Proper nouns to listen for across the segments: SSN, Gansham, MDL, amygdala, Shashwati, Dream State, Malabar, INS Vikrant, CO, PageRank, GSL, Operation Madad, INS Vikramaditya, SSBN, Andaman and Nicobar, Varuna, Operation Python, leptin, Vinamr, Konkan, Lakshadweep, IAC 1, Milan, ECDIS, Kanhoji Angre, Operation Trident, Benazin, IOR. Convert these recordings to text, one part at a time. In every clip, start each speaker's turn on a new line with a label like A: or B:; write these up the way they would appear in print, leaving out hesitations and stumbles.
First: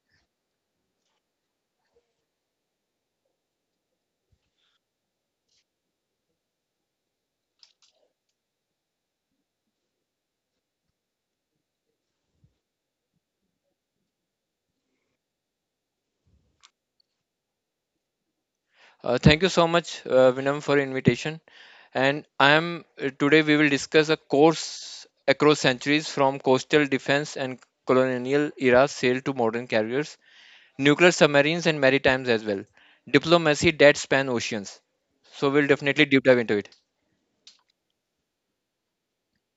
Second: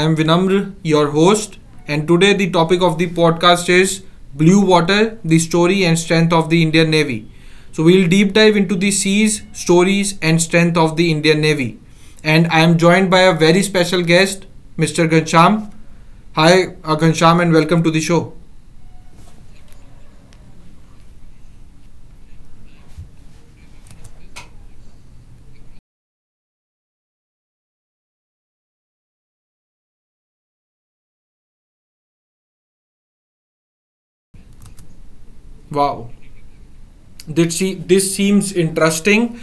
A: am Vinamr, your host, and today the topic of the podcast is Blue Water, the story and strength of the Indian Navy. So we'll deep dive into the seas, stories and strength of the Indian Navy. And I am joined by a very special guest, Mr. Gansham. Hi Gansham, and welcome to the show.
B: Thank you so much, Vinam, for invitation. And I am today we will discuss a course across centuries from coastal defense and colonial era sail to modern carriers, nuclear submarines and maritimes as well, diplomacy that span oceans. So we'll definitely
A: Wow.
B: deep dive into it.
A: This, this seems interesting.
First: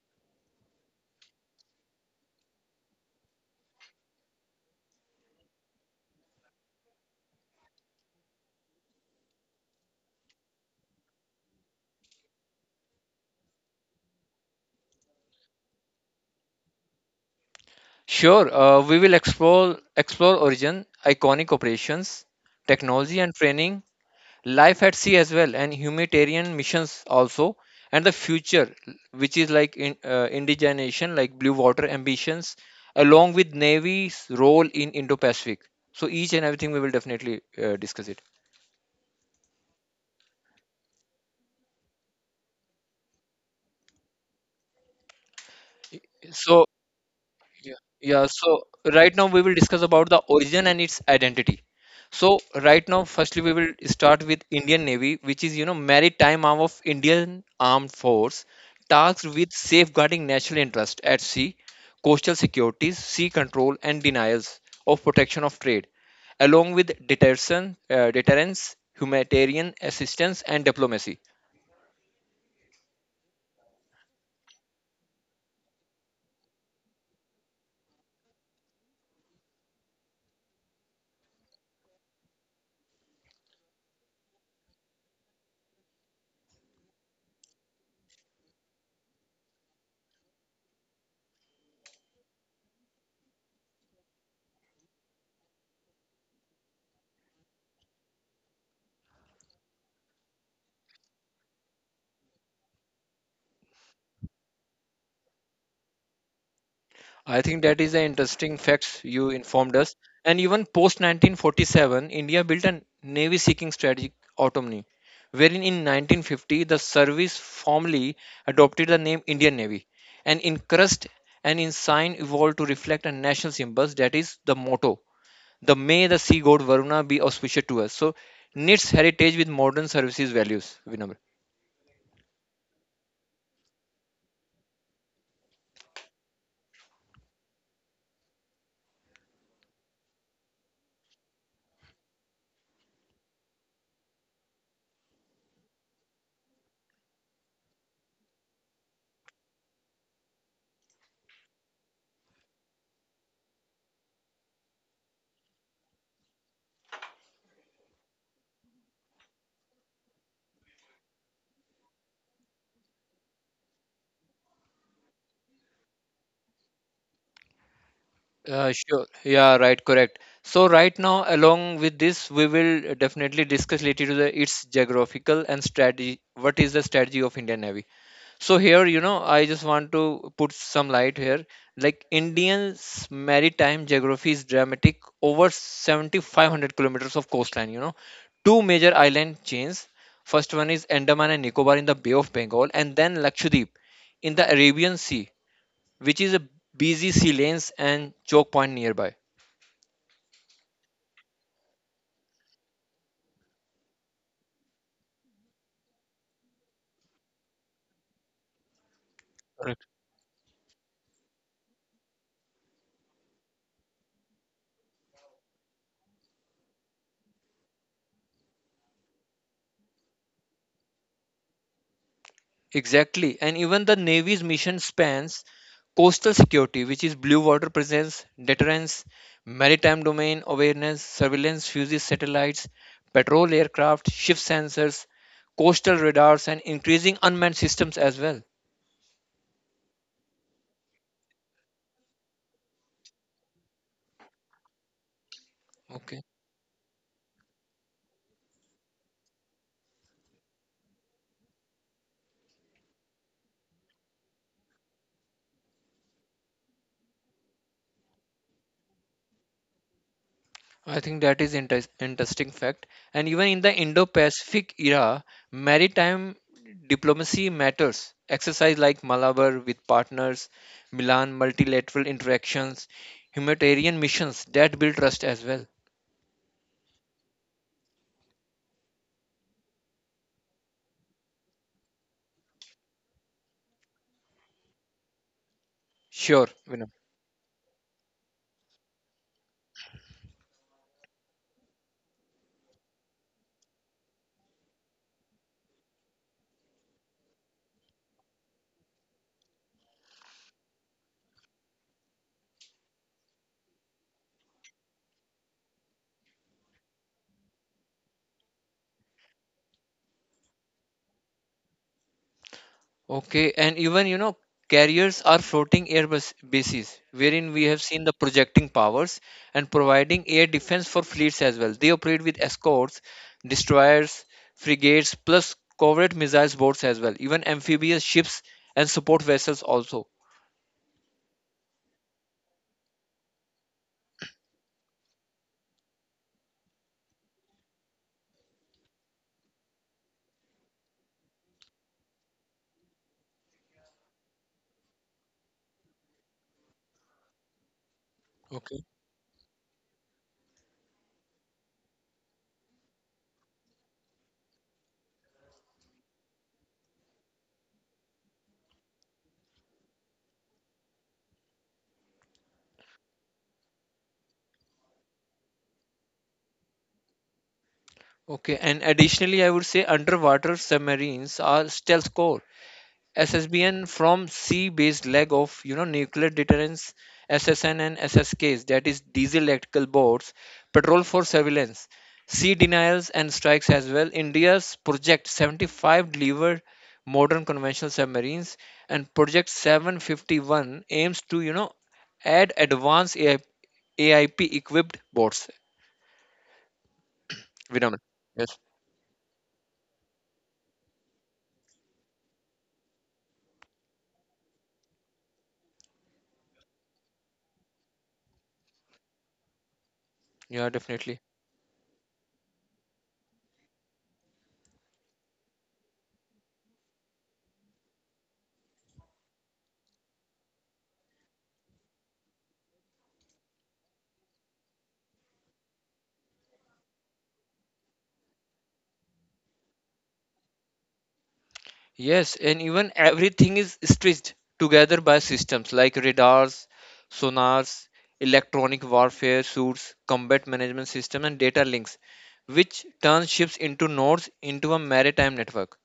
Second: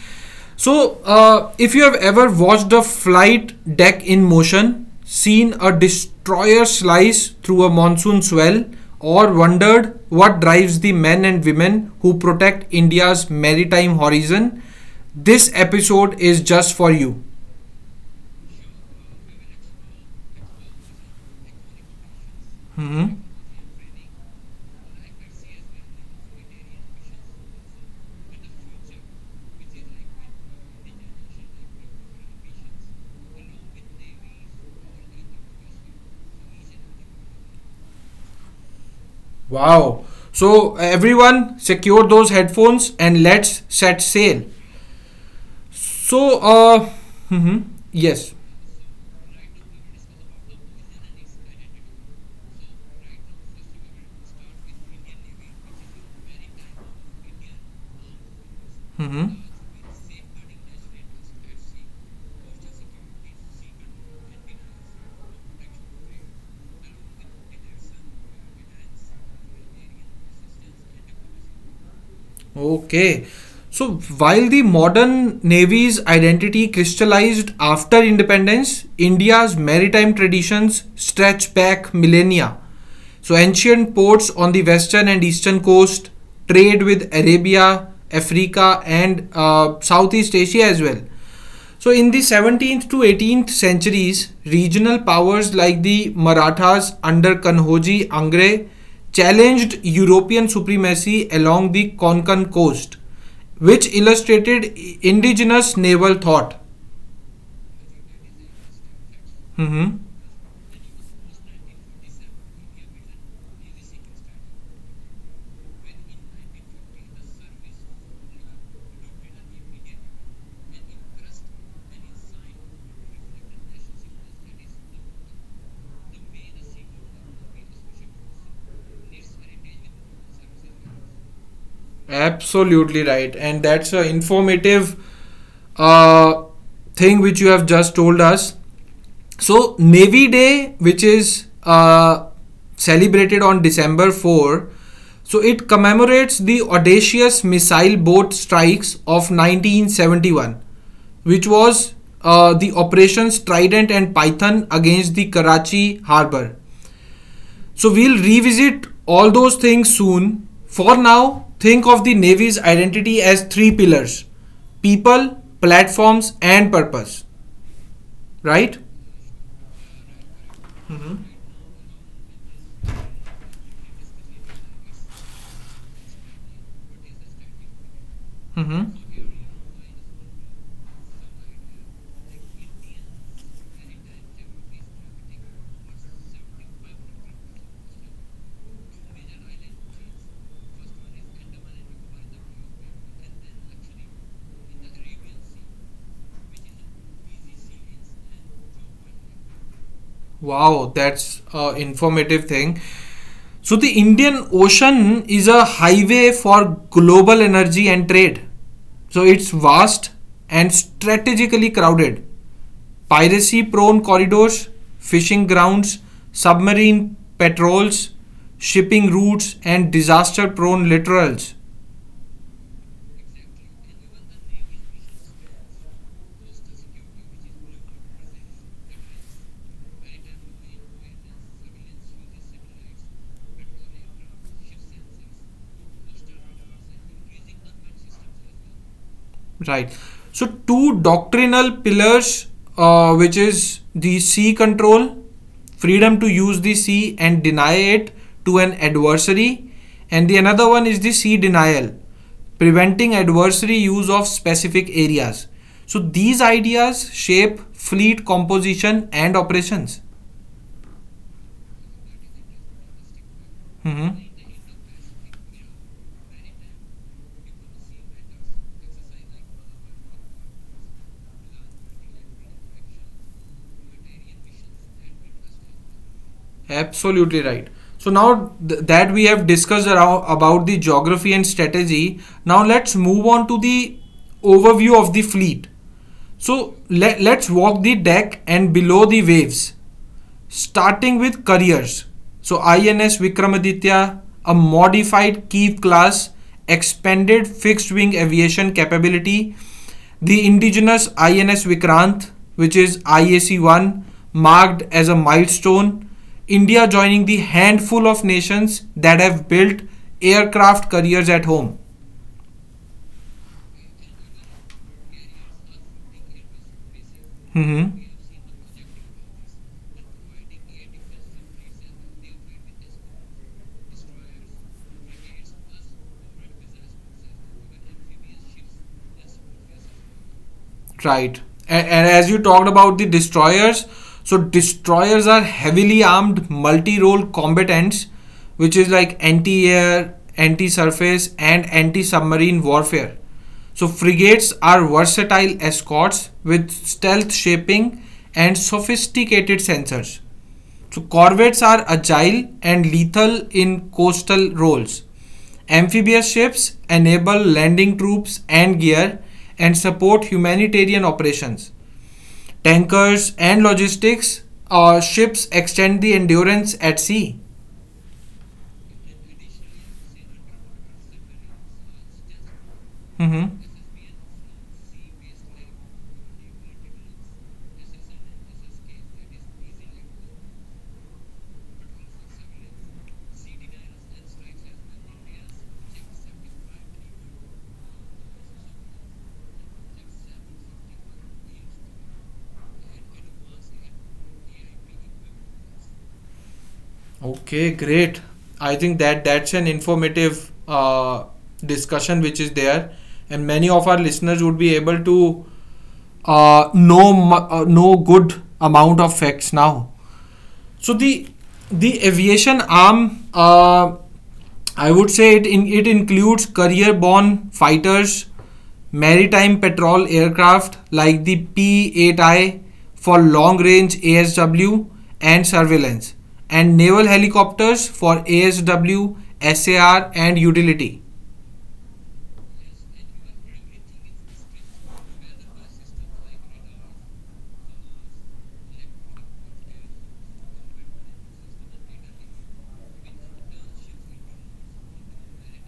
A: So, if you have ever watched a flight deck in motion, seen a destroyer slice through a monsoon swell, or wondered what drives the men and women who protect India's maritime horizon, this episode is just for you.
B: Sure, we will explore origin, iconic operations, technology
A: Mm-hmm.
B: and training, life at sea as well, and humanitarian missions also, and the future, which is like indigenation, like blue water ambitions, along with navy's role in indo-pacific. So each and everything we will definitely discuss it.
A: Wow. So, everyone, secure those headphones and let's set sail. So,
B: So.
A: uh, mhm,
B: Yeah. Yeah,
A: yes.
B: so right now we will discuss about the origin and its identity. So right now, firstly, we will start with Indian Navy, which is maritime arm of Indian Armed Force, tasked
A: Mhm.
B: with safeguarding national interest at sea, coastal securities, sea control, and denials of protection of trade, along with deterrence, humanitarian assistance, and diplomacy.
A: Okay. So while the modern navy's identity crystallized after independence, India's maritime traditions stretch back millennia. So ancient ports on the western and eastern coast trade with Arabia, Africa, and Southeast Asia as well. So, in the 17th to 18th centuries, regional powers like the Marathas under Kanhoji Angre challenged European supremacy along the Konkan coast, which illustrated indigenous naval thought.
B: I think that is the interesting facts you informed
A: Mhm.
B: us. And even post 1947, India built a navy seeking strategic autonomy, wherein in 1950 the service formally adopted the name Indian Navy. And in crest and in sign evolved to reflect a national symbols, that is the motto. The may the sea god Varuna be auspicious to us. So knits heritage with modern services values, Vinamra.
A: Absolutely right, and that's an informative uh, thing which you have just told us. So Navy Day, which is celebrated on December 4th, so it commemorates the audacious missile boat strikes of 1971, which was the operations Trident and Python against the Karachi harbor. So we'll revisit all those things soon. For now, think of the Navy's identity as three pillars: people, platforms, and purpose. Right?
B: Sure. Yeah, right, correct. So right now, along with this, we will definitely discuss related to the its geographical and strategy. What is the strategy of Indian Navy? So here,
A: Mm-hmm.
B: I just want to put some light here. Like Indian's maritime geography is dramatic, over 7,500 kilometers of coastline. Two major island chains. First one is Andaman and Nicobar in the Bay of Bengal, and then Lakshadweep in the Arabian Sea, which is a busy sea lanes and choke point nearby.
A: Wow, that's a informative thing. So the Indian Ocean is a highway for global energy and trade. So it's
B: Correct.
A: vast and strategically crowded. Piracy prone corridors, fishing grounds, submarine patrols, shipping routes and disaster prone littorals.
B: Exactly. And even the Navy's mission spans coastal security, which is blue water presence, deterrence, maritime domain awareness, surveillance, fuses, satellites, patrol aircraft, ship sensors, coastal radars, and increasing unmanned systems as well.
A: Right. So two doctrinal pillars, which is the sea control,
B: Okay.
A: freedom to use the sea and deny it to an adversary, and the another one is the sea denial, preventing adversary use of specific areas. So these ideas shape fleet composition and operations.
B: I think that is interesting fact. And even in the
A: Mhm.
B: Indo-Pacific era, maritime diplomacy matters. Exercise like Malabar with partners, Milan multilateral interactions, humanitarian missions that build trust as well.
A: Absolutely right. So now that we have discussed about the geography and strategy, now let's move on to the overview of the fleet.
B: Sure,
A: So
B: Vinod.
A: let's walk the deck and below the waves, starting with carriers. So INS Vikramaditya, a modified Keith class, expanded fixed wing aviation capability, the indigenous INS Vikrant, which is IAC 1, marked as a milestone. India joining the handful of nations that have built aircraft careers at home.
B: Okay, and even carriers are floating bases, wherein we have seen the
A: Mhm.
B: projecting powers and providing air defense for fleets as well. They operate with escorts, destroyers, frigates, plus covert missiles boats as well, even amphibious ships and support vessels also.
A: Right. And as you talked about the destroyers, so destroyers are heavily armed multi-role combatants, which is like anti-air, anti-surface, and anti-submarine warfare. So frigates are versatile escorts with stealth shaping and
B: Okay.
A: sophisticated sensors. So corvettes are agile and lethal in coastal roles. Amphibious ships enable landing troops and gear and support humanitarian operations. Tankers and logistics ships extend the endurance at sea.
B: Okay, and additionally, I would say underwater submarines are stealth core.
A: Mhm.
B: SSBN from C-based leg of nuclear deterrence. SSN and SSKs, that is diesel electrical boats, patrol for surveillance, sea denials, and strikes as well. India's project 75 delivered modern conventional submarines, and project 751 aims to add advanced AIP equipped boats,
A: Okay,
B: Vinamra.
A: great.
B: Yes.
A: I think that's an informative discussion which is there, and many of our listeners would be able to know good amount of facts now.
B: Yeah,
A: So
B: definitely.
A: the aviation arm, I would say it in, it includes career borne fighters, maritime patrol aircraft like the P-8I for long-range ASW and surveillance, and naval helicopters for ASW, SAR, and utility.
B: Yes, and even everything is stitched together by systems like radars, sonars, electronic warfare suits, combat management system, and data links, which turns ships into nodes into a maritime network.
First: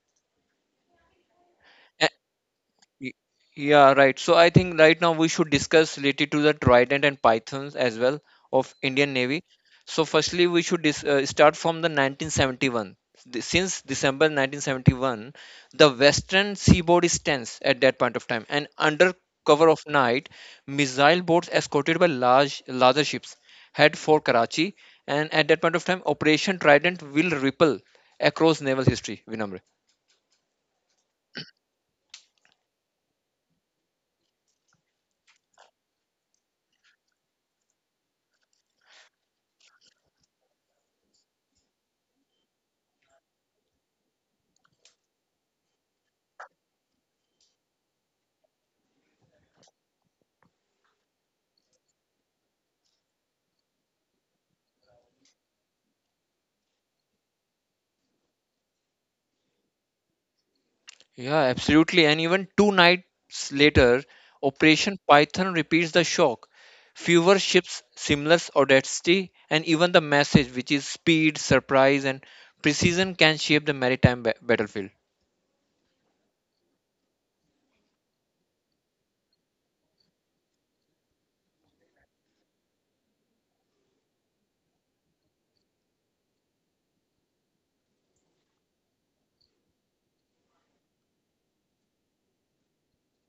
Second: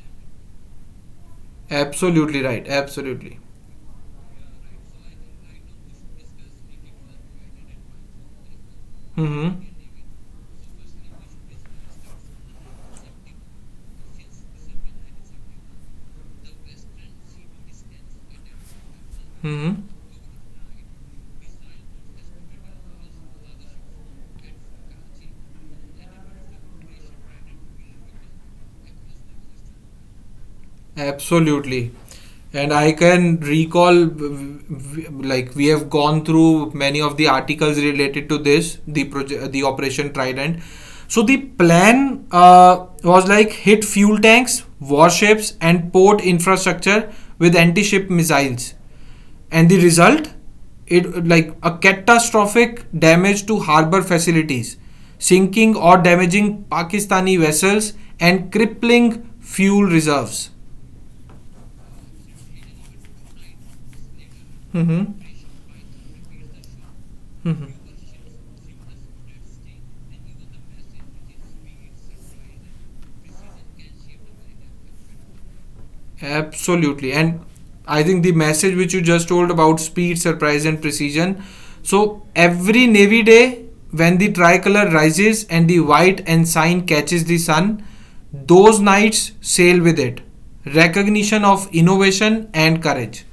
A: Absolutely right.
B: Y-
A: Absolutely.
B: Yeah, right. So I think right now we should discuss related to the Trident and Pythons as well of Indian Navy.
A: Mm-hmm.
B: So firstly, we should dis start from the 1971. Since December 1971, the western seaboard is tense at that point of time, and under cover
A: Mm-hmm.
B: of night, missile boats escorted by larger ships head for Karachi, and at that point of time, Operation Trident will ripple across naval history, Vinamra.
A: Absolutely. And I can recall, like, we have gone through many of the articles related to this, the project, the Operation Trident. So the plan was like hit fuel tanks, warships, and port infrastructure with anti-ship missiles. And the result, it like a catastrophic damage to harbor facilities, sinking or damaging Pakistani vessels, and crippling fuel reserves.
B: Yeah, absolutely. And even two nights later, Operation
A: Mm-hmm.
B: Python repeats the shock. Fewer
A: Mm-hmm.
B: ships, similar audacity, and even the message, which is speed, surprise, and precision, can shape the maritime battlefield.
A: Absolutely. And I think the message which you just told about speed, surprise, and precision. So every Navy day, when the tricolor rises and the white ensign catches the sun, those knights sail with it. Recognition of innovation and courage.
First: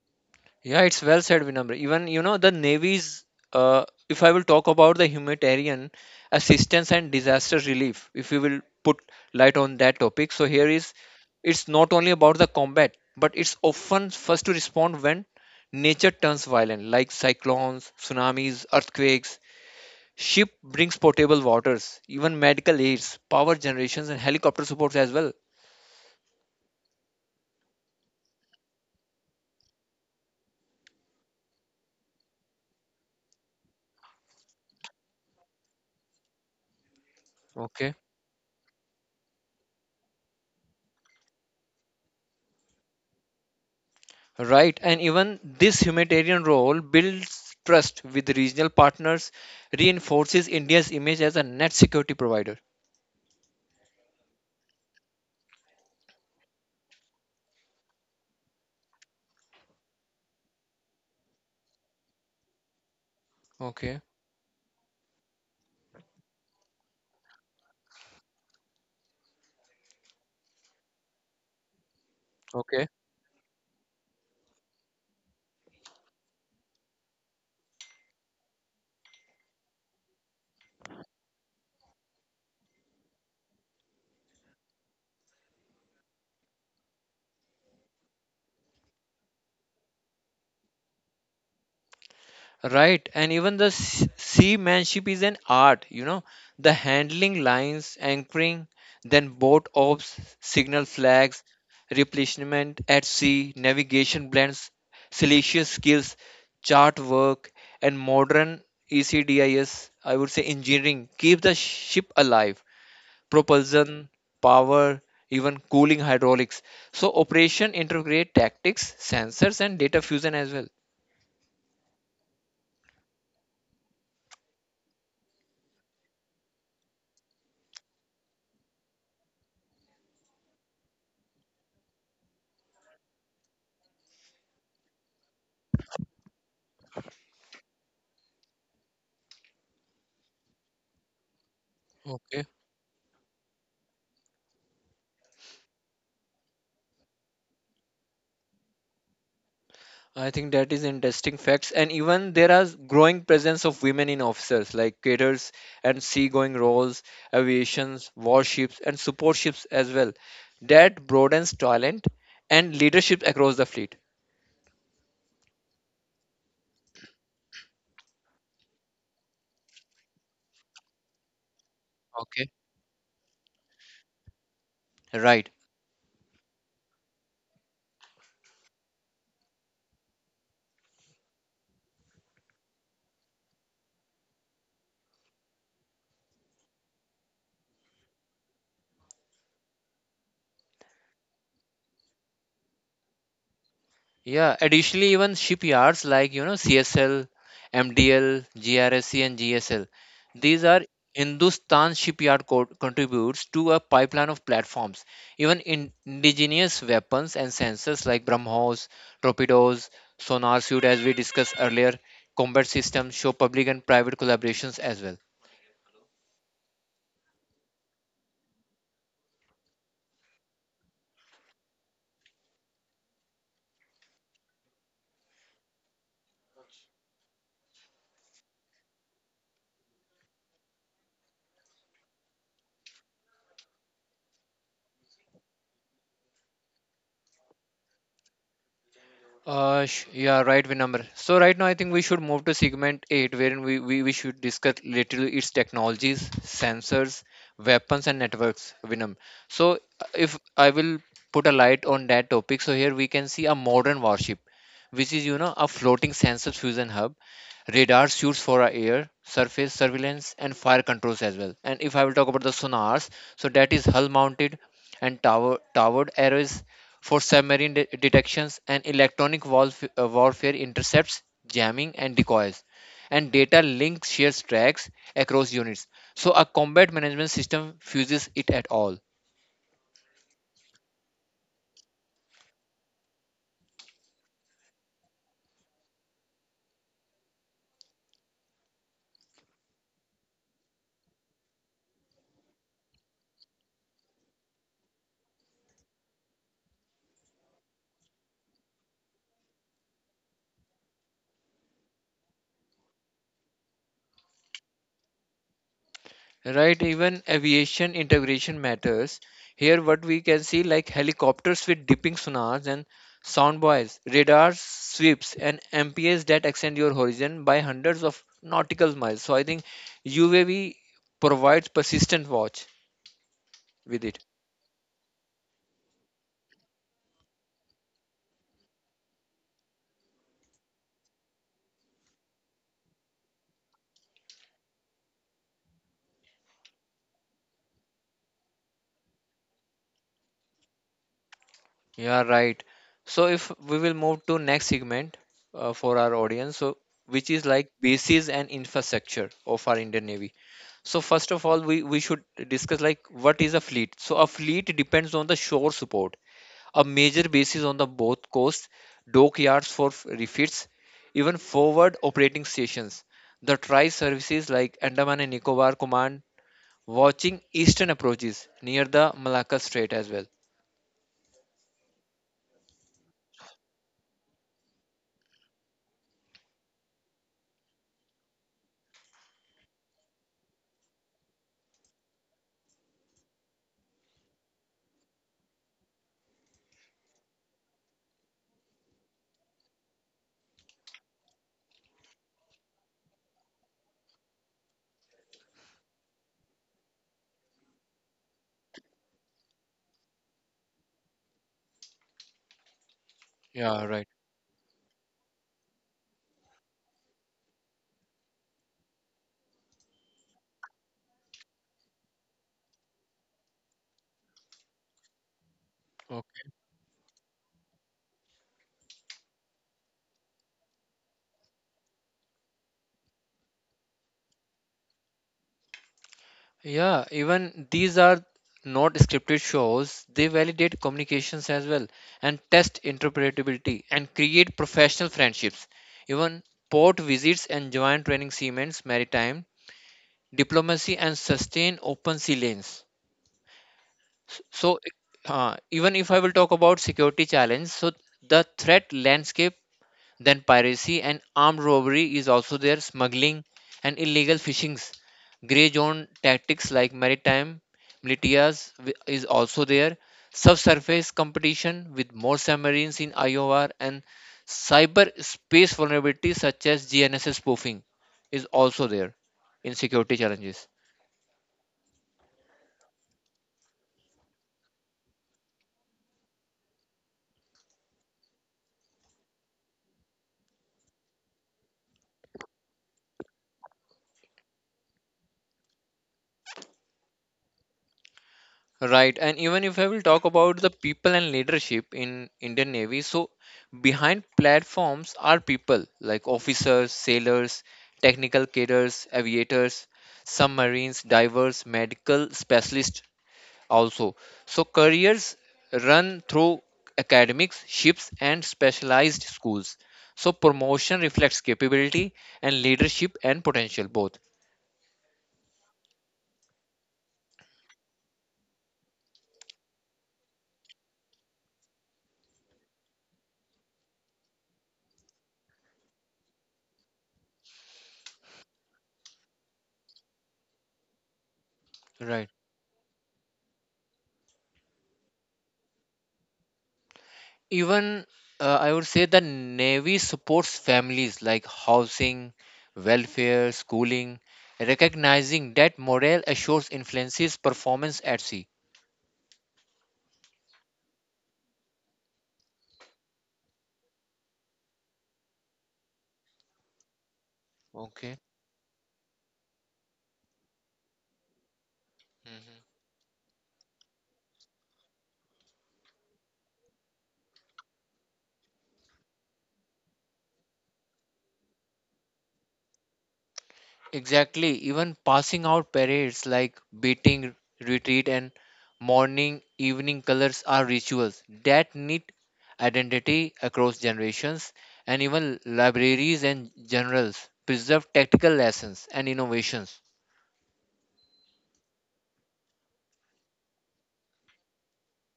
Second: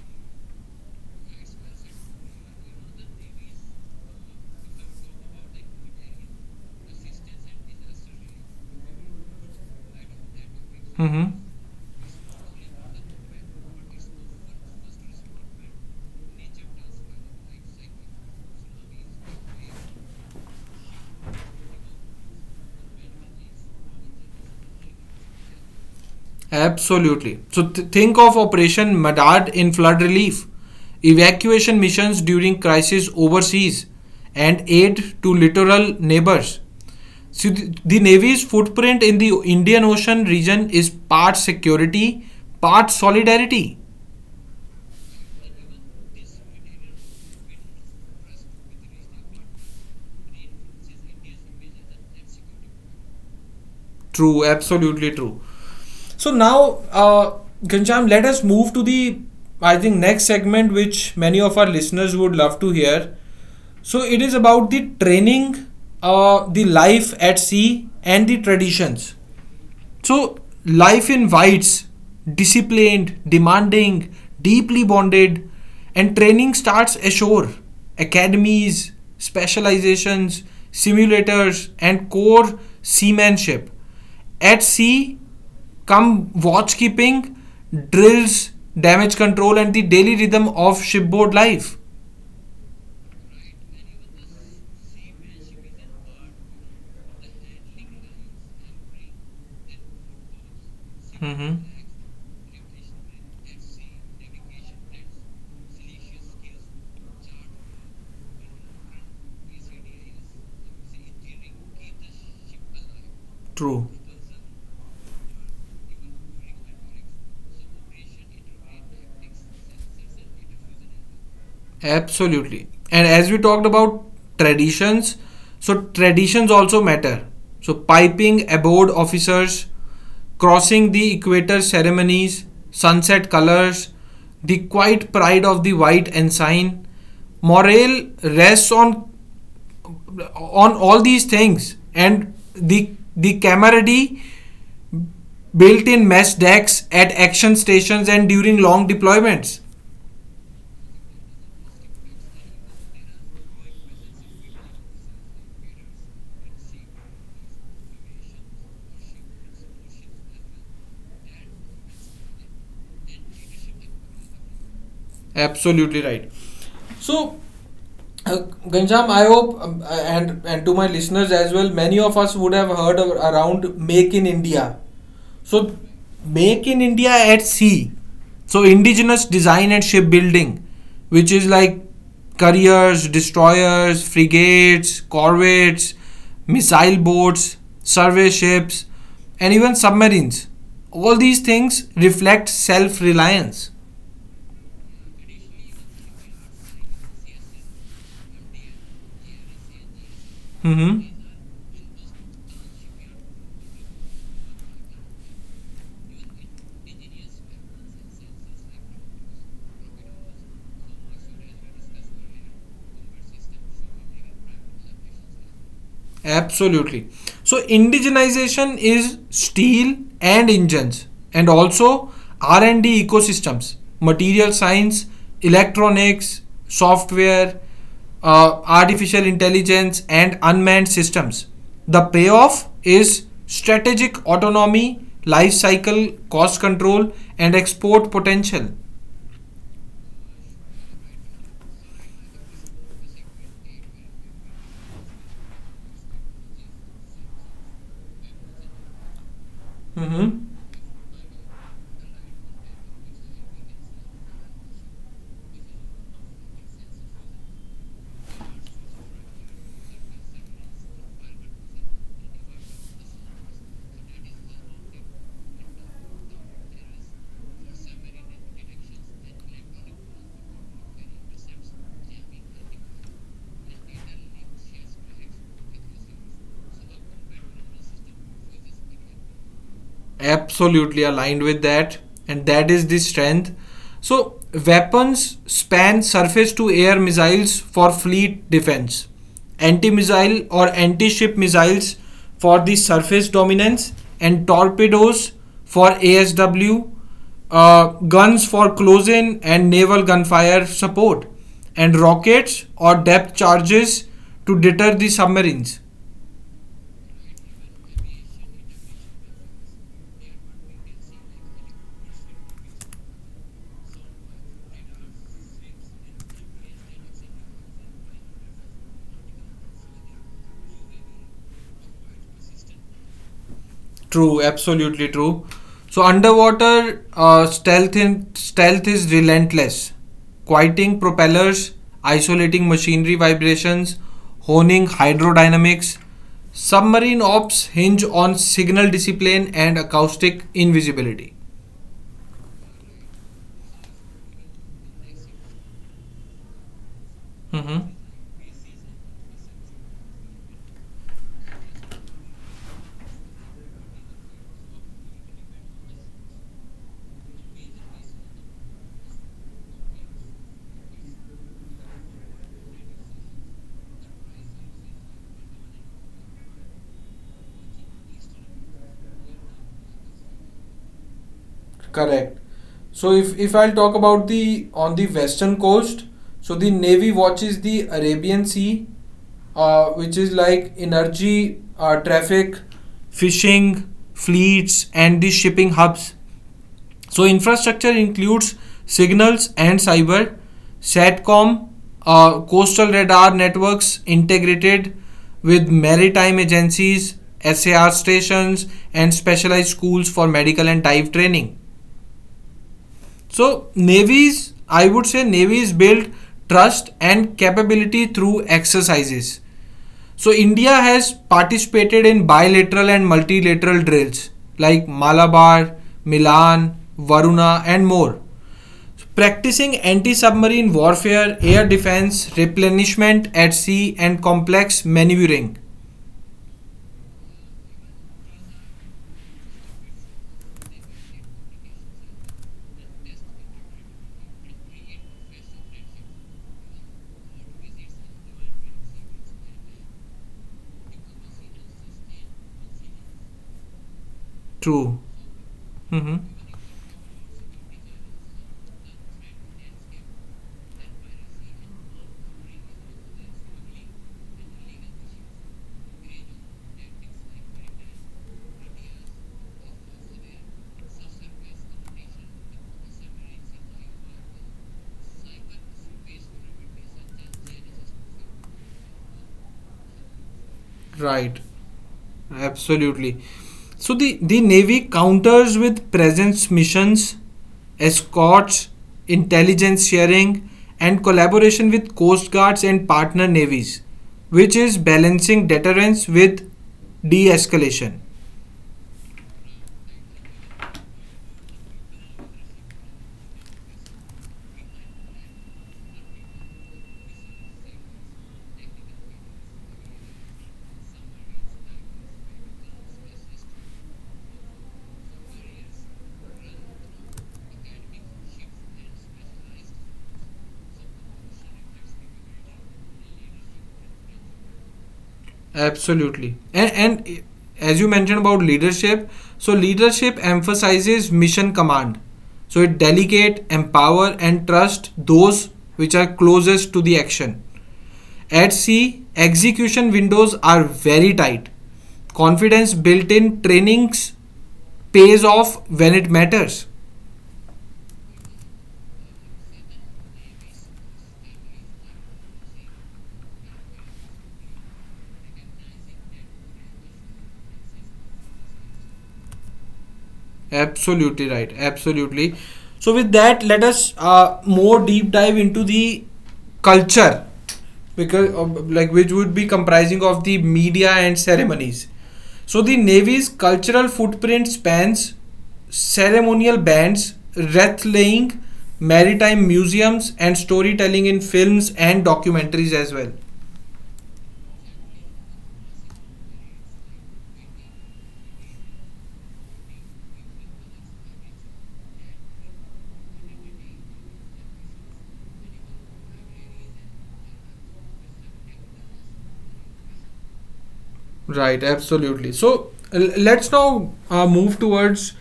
B: Yeah, it's well said, Vinamra. Even, if I will talk about the humanitarian assistance and disaster relief, if we will put light on that topic. So
A: Mm-hmm.
B: it's not only about the combat, but it's often first to respond when nature turns violent, like cyclones, tsunamis, earthquakes. Ship brings potable waters, even medical aids, power generations, and helicopter supports as well.
A: Absolutely. So think of Operation Madad in flood relief, evacuation missions during crisis overseas, and aid to littoral neighbors. So
B: Okay?
A: the Navy's footprint in the Indian Ocean region is part security, part solidarity.
B: Right, and even this humanitarian role builds trust with regional partners, reinforces India's image as a net security provider.
A: True, absolutely true. So now, Ghanshyam, let us move to the, I think, next segment which many of our listeners would love to hear.
B: Okay,
A: So it is about the training, the life at sea, and the traditions. So, life invites
B: okay.
A: disciplined, demanding, deeply bonded, and training starts ashore. Academies, specializations, simulators, and core seamanship. At sea, come watch keeping, drills, damage control, and the daily rhythm of shipboard life.
B: Right, and even the seamanship is an art, the handling lines, anchoring, then boat ops, signal flags,
A: Mm-hmm.
B: replenishment at sea, navigation blends, salacious skills, chart work, and modern ECDIS, I S, I would say engineering, keep the ship alive
A: True.
B: propulsion, power, even cooling hydraulics. So operation integrate tactics, sensors, and data fusion as well.
A: Absolutely. And as we talked about traditions, so traditions also matter. So piping aboard officers, crossing the equator ceremonies, sunset colors, the quiet pride of the white ensign, morale rests on all these things and
B: Okay.
A: the camaraderie built in mess decks at action stations and during long deployments.
B: I think that is interesting facts, and even there are growing presence of women in officers like cadets and seagoing roles, aviations, warships, and support ships as well. That broadens talent and leadership across the fleet.
A: Absolutely right. So, uh, Ganjam, I hope and to my listeners as well, many of us
B: Okay.
A: would have heard of, around Make in India.
B: Right.
A: So, Make in India at sea. So, indigenous design and shipbuilding, which is like carriers, destroyers, frigates, corvettes, missile boats, survey ships, and even submarines. All these things reflect self reliance.
B: Yeah, additionally, even shipyards like CSL, MDL, GRSC, and GSL, these are
A: Mm-hmm.
B: Hindustan shipyard contributes to a pipeline of platforms. Even in indigenous weapons and sensors like BrahMos, torpedoes, sonar suit, as we discussed earlier, combat systems show public and private collaborations as well.
A: Absolutely. So indigenization is steel and engines and also R&D ecosystems, material science, electronics, software, artificial intelligence and unmanned systems. The payoff is strategic autonomy, life cycle, cost control and export potential.
B: Yeah, right, Vinamr. So right now, I think we should move to segment eight, wherein we should discuss literally its technologies, sensors, weapons, and networks, Vinam. So if
A: Mhm.
B: I will put a light on that topic, so here we can see a modern warship, which is a floating sensor fusion hub, radar suits for our air, surface surveillance, and fire controls as well. And if I will talk about the sonars, so that is hull mounted and towered arrays for submarine detections and electronic warfare intercepts, jamming, and decoys. And data links shares tracks across units. So a combat management system fuses it at all.
A: Absolutely aligned with that, and that is the strength. So weapons span surface to air missiles for fleet defense, anti missile or anti ship missiles for the surface dominance, and torpedoes for ASW, uh, guns for close in and naval gunfire support, and rockets or depth charges to deter the submarines.
B: Right, even aviation integration matters. Here, what we can see like helicopters with dipping sonars and sound buoys, radars, sweeps, and MPS that extend your horizon by hundreds of nautical miles. So, I think UAV provides persistent watch with it.
A: True, absolutely true. So underwater stealth is relentless. Quieting propellers, isolating machinery vibrations, honing hydrodynamics. Submarine ops hinge on signal discipline and acoustic invisibility.
B: Yeah, right. So if we will move to next segment, for our audience, so which is like
A: Mhm.
B: bases and infrastructure of our Indian Navy. So first of all, we should discuss like what is a fleet. So a fleet depends on the shore support, a major bases on the both coasts, dockyards for refits, even forward operating stations. The tri services like Andaman and Nicobar Command watching eastern approaches near the Malacca Strait as well.
A: Correct. So if I'll talk about the on the western coast, so the navy watches the Arabian Sea, which is like energy, traffic, fishing, fleets, and the shipping hubs. So infrastructure includes signals and cyber, satcom, coastal radar networks integrated with maritime agencies, SAR stations, and specialized schools for medical and dive training. So
B: Yeah, right.
A: navies, I would say navies build trust and capability through exercises. So India has participated in bilateral and multilateral drills like Malabar, Milan, Varuna and more. Practicing anti-submarine warfare, air defense, replenishment at sea and complex maneuvering.
B: Yeah, even these are not scripted shows. They validate communications as well and test interpretability and create professional friendships. Even port visits and joint training segments, maritime diplomacy, and sustain open sea lanes. S- So,
A: True.
B: uh, even if
A: Mhm.
B: I will talk about security challenge, so the threat landscape then piracy and armed robbery is also there, smuggling and illegal fishings. Grey zone tactics like maritime militias is also there. Subsurface competition with more submarines in IOR and cyberspace vulnerabilities such as GNSS spoofing is also there in security challenges.
A: Right. Absolutely. So the Navy counters with presence missions, escorts, intelligence sharing, and collaboration with coast guards and partner navies, which is balancing deterrence with de escalation.
B: Right, and even if I will talk about the people and leadership in Indian Navy, so behind platforms are people like officers, sailors, technical cadres, aviators, submarines, divers, medical specialists also. So careers run through academics, ships and specialized schools. So promotion reflects capability and leadership and potential both.
A: Absolutely. And as you mentioned about leadership, so leadership emphasizes mission command. So it delegate, empower, and trust those which are closest to the action. At sea, execution windows are very tight.
B: Right.
A: Confidence built in trainings pays off when it matters.
B: Even I would say the Navy supports families like housing, welfare, schooling, recognizing that morale assures influences performance at sea.
A: Absolutely right. Absolutely. So with that, let us more deep dive into the culture
B: Okay.
A: because of, like which would be comprising of the media and ceremonies. So the Navy's cultural footprint spans ceremonial bands, wreath laying, maritime museums, and storytelling in films and documentaries as well.
B: Exactly. Even passing out parades like beating, retreat, and morning, evening colors are rituals that need identity across generations, and even libraries and generals preserve tactical lessons and innovations.
A: Right, absolutely. So let's now move towards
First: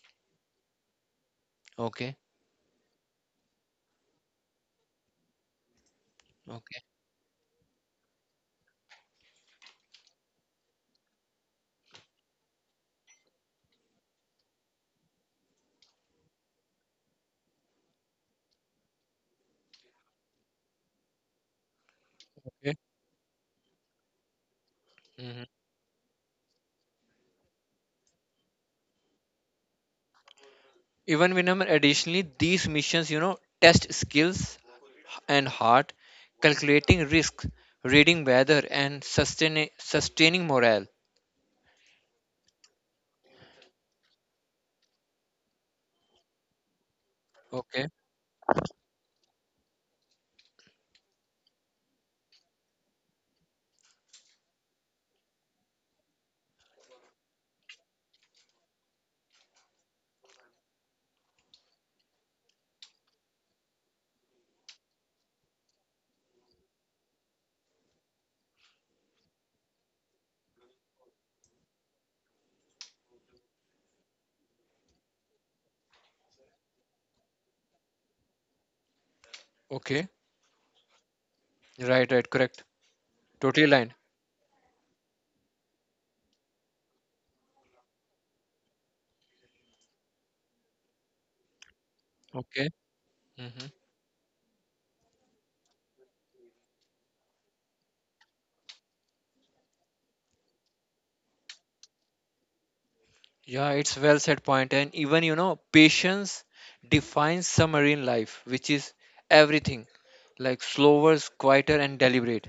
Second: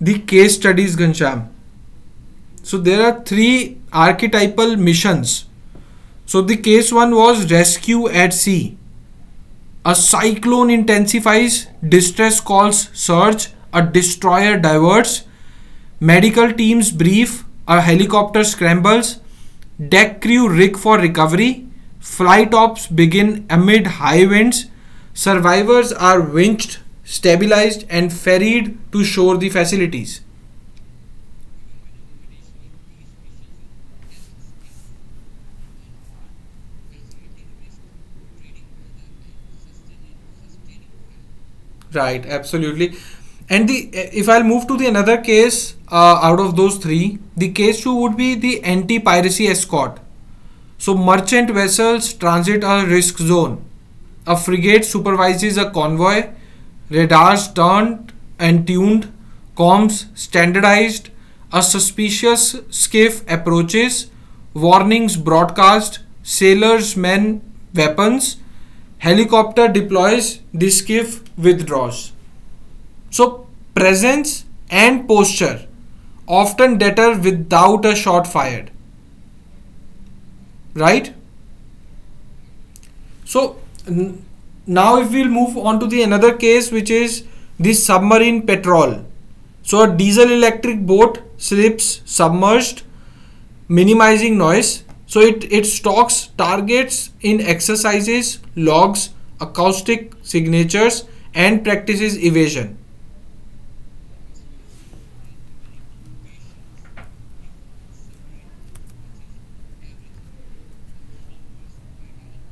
A: the case studies, Gansham.
B: Okay.
A: So there are three archetypal missions. So the
B: Okay.
A: case one was rescue at sea. A cyclone intensifies, distress calls surge, a destroyer diverts, medical teams brief, a helicopter scrambles, deck crew rig for recovery, flight ops begin amid high winds,
B: Mhm.
A: survivors are winched, stabilized, and ferried to shore the facilities.
B: Even Vinam, additionally, these missions, test skills and heart, calculating risks, reading weather, and sustaining morale.
A: Right, absolutely. And the if I'll move to the another case out of those three, the case
B: Okay,
A: two would be the anti-piracy escort. So, merchant vessels transit a risk zone. A frigate supervises a convoy, radars turned and tuned, comms standardized, a suspicious skiff approaches, warnings broadcast, sailors man weapons, helicopter deploys, the skiff withdraws. So, presence and posture often deter without a shot fired,
B: okay,
A: right?
B: right, right, correct.
A: So
B: Totally aligned.
A: now if we'll move on to the another case which is the submarine petrol. So a diesel electric boat slips
B: Okay.
A: submerged,
B: Hmm.
A: minimizing noise. So it stalks targets in exercises, logs, acoustic signatures, and practices evasion.
B: Yeah, it's well said point. And even, patience defines submarine life, which is everything, like slower, quieter, and deliberate.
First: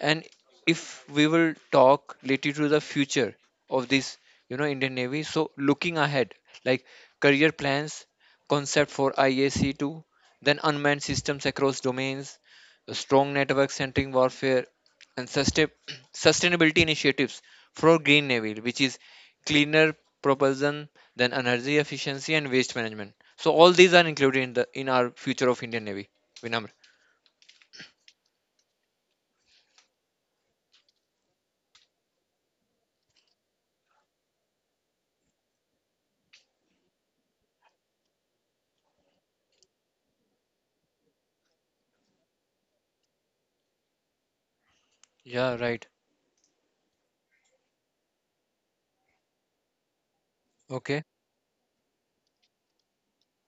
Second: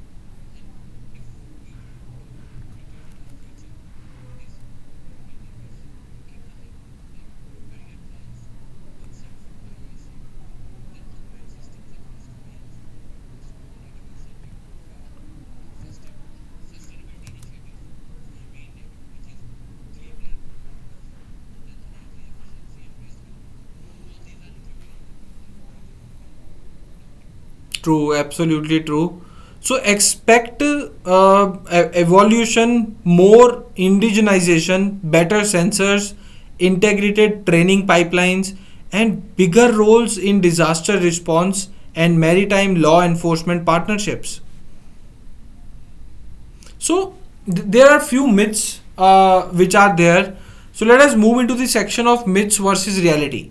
B: And if we will talk related to the future of this, Indian Navy, so looking ahead, like career plans, concept for IAC2, then unmanned systems across domains, a strong network centering warfare, and sustainability initiatives for green navy, which is cleaner propulsion, then energy efficiency and waste management. So all these are included in the in our future of Indian Navy, Vinamr.
A: True, absolutely true. So expect evolution, more indigenization, better sensors, integrated training pipelines, and bigger roles in disaster response and maritime law enforcement partnerships.
B: Yeah, right.
A: So there are few myths which are there. So let
B: Okay,
A: us move into the section of myths versus reality.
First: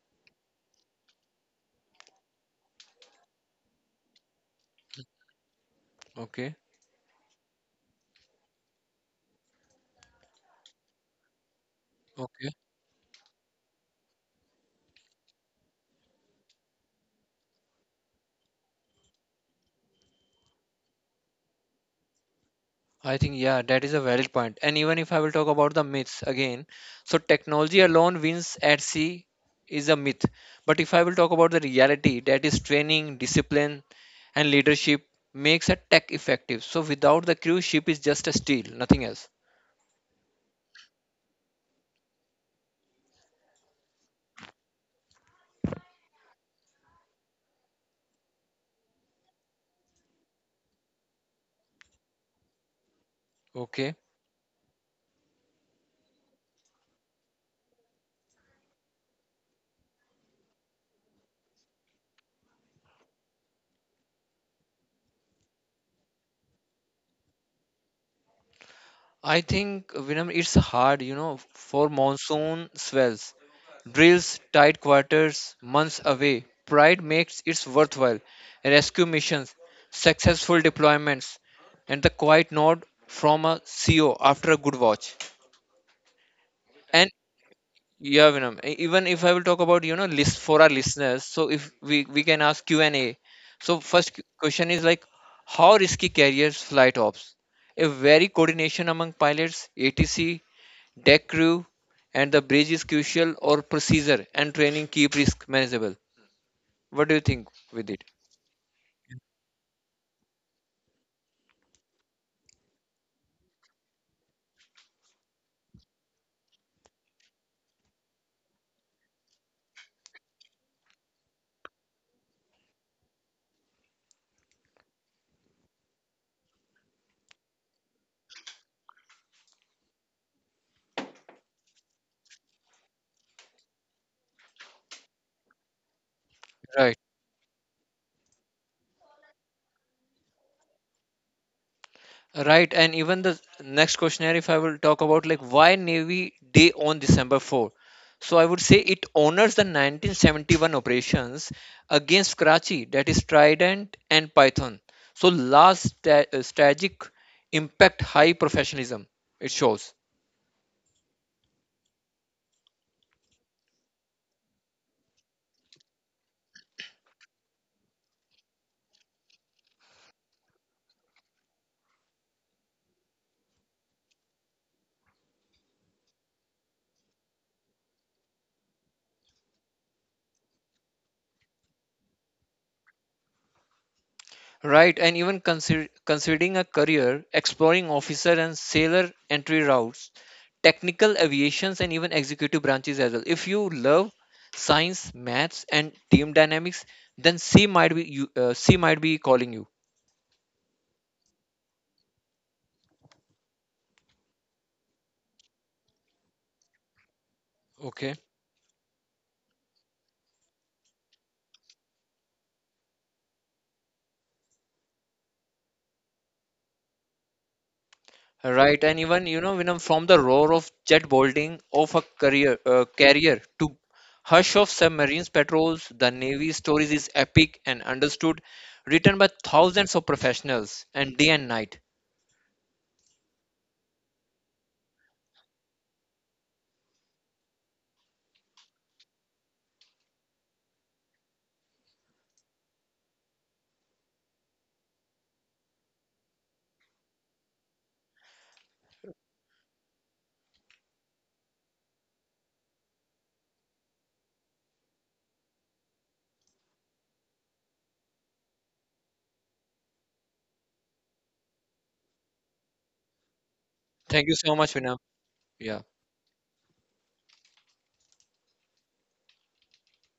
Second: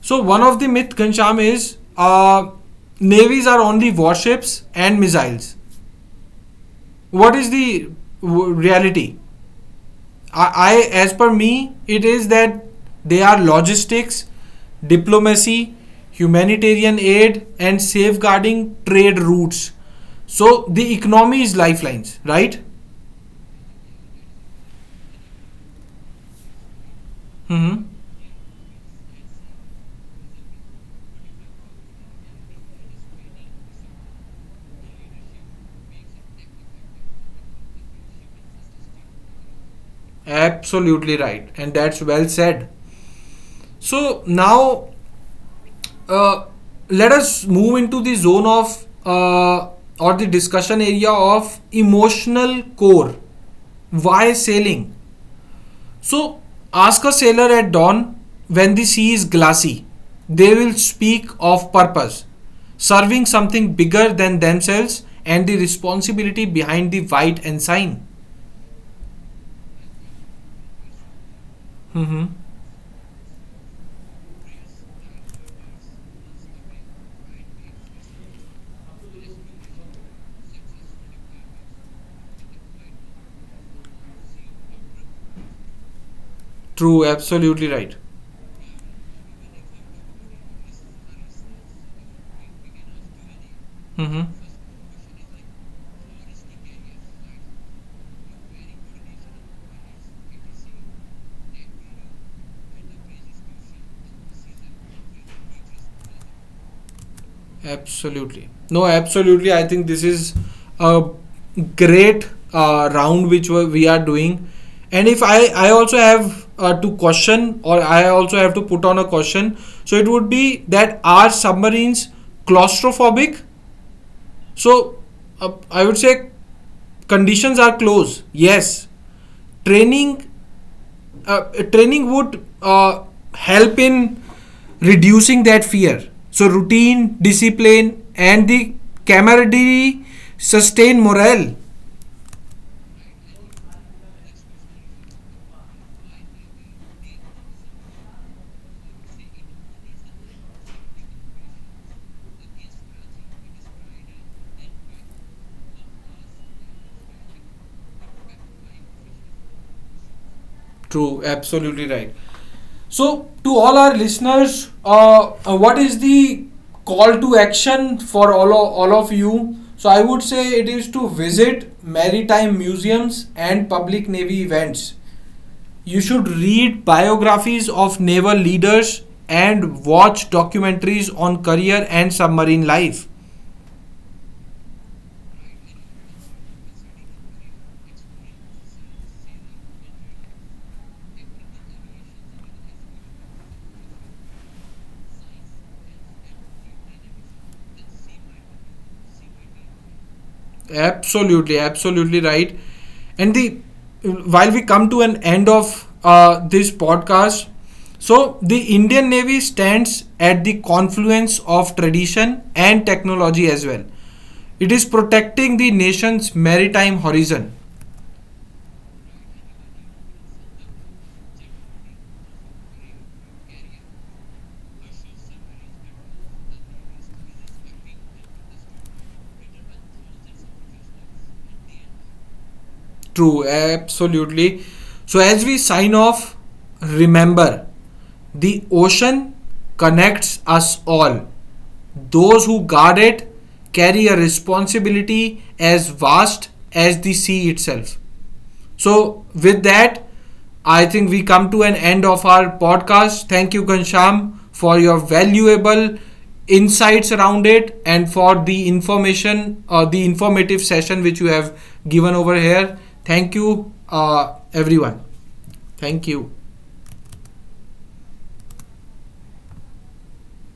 A: So one of the myth, Gansham, is navies are only warships and missiles.
B: okay.
A: What is the reality? I as per me it is
B: Okay.
A: that they are logistics, diplomacy, humanitarian aid and safeguarding trade routes, so the economy is lifelines, right?
B: I think, yeah, that is a valid point. And even if I will talk about the myths again, so technology
A: Mm-hmm.
B: alone wins at sea is a myth. But if I will talk about the reality, that is training, discipline, and leadership makes a tech effective. So without the crew, ship is just a steel, nothing else.
A: Absolutely right, and that's well said. So now, uh, let us move into the zone of or the discussion area of emotional core.
B: Okay.
A: Why sailing? So ask a sailor at dawn when the sea is glassy. They will speak of purpose, serving something bigger than themselves and the responsibility behind the white ensign.
B: I think Vinam, it's hard, for
A: Mm-hmm.
B: monsoon swells, drills, tight quarters, months away. Pride makes it worthwhile. Rescue missions, successful deployments, and the quiet nod from a CO after a good watch.
A: True,
B: And
A: absolutely right.
B: yeah, Vinam, even if I will talk about, list for our listeners, so if we can ask Q&A. So first
A: Mm-hmm.
B: question is like, how risky carriers flight ops? A very coordination among pilots, ATC, deck crew, and the bridge is crucial or procedure and training keep risk manageable. What do you think with it?
A: Absolutely. No, absolutely. I think this is a great round which we are doing. And if I, I also have to question, or I also have to put on a question. So it would be that are submarines claustrophobic? So I would say conditions are close. Yes. Training uh, Training would help in reducing that fear. So
B: Right.
A: routine, discipline, and the camaraderie sustain morale.
B: Right. And even the next questionnaire, if I will talk about like why Navy Day on December 4. So I would say it honors the 1971 operations against Karachi, that is Trident and Python. So last strategic impact, high professionalism, it shows.
A: True, absolutely right. So, to all our listeners, what is the call to action for all of you? So, I would say it is to visit maritime museums and public navy events. You should read biographies of naval leaders and watch documentaries on career and submarine life.
B: Right, and even considering a career, exploring officer and sailor entry routes, technical aviations, and even executive branches as well. If you love science, maths, and team dynamics, then C might be calling you.
A: Absolutely, absolutely right. And the while we come to an end of this podcast,
B: Okay.
A: so the Indian Navy stands at the confluence of tradition and technology as well. It is protecting the nation's maritime horizon.
B: Right, and even Vinam, from the roar of jet bolting of a career carrier to hush of submarines patrols, the Navy stories is epic and understood, written by thousands of professionals and day and night.
A: True, absolutely. So, as we sign off, remember the ocean connects us all. Those who guard it carry a responsibility as vast as the sea itself. So, with that, I think we come to an end of our podcast. Thank you, Ghansham, for your valuable insights around it and for the information or the informative session which you have given over here. Thank you,
B: Thank you so much, Vinam.
A: everyone.
B: Yeah.
A: Thank you.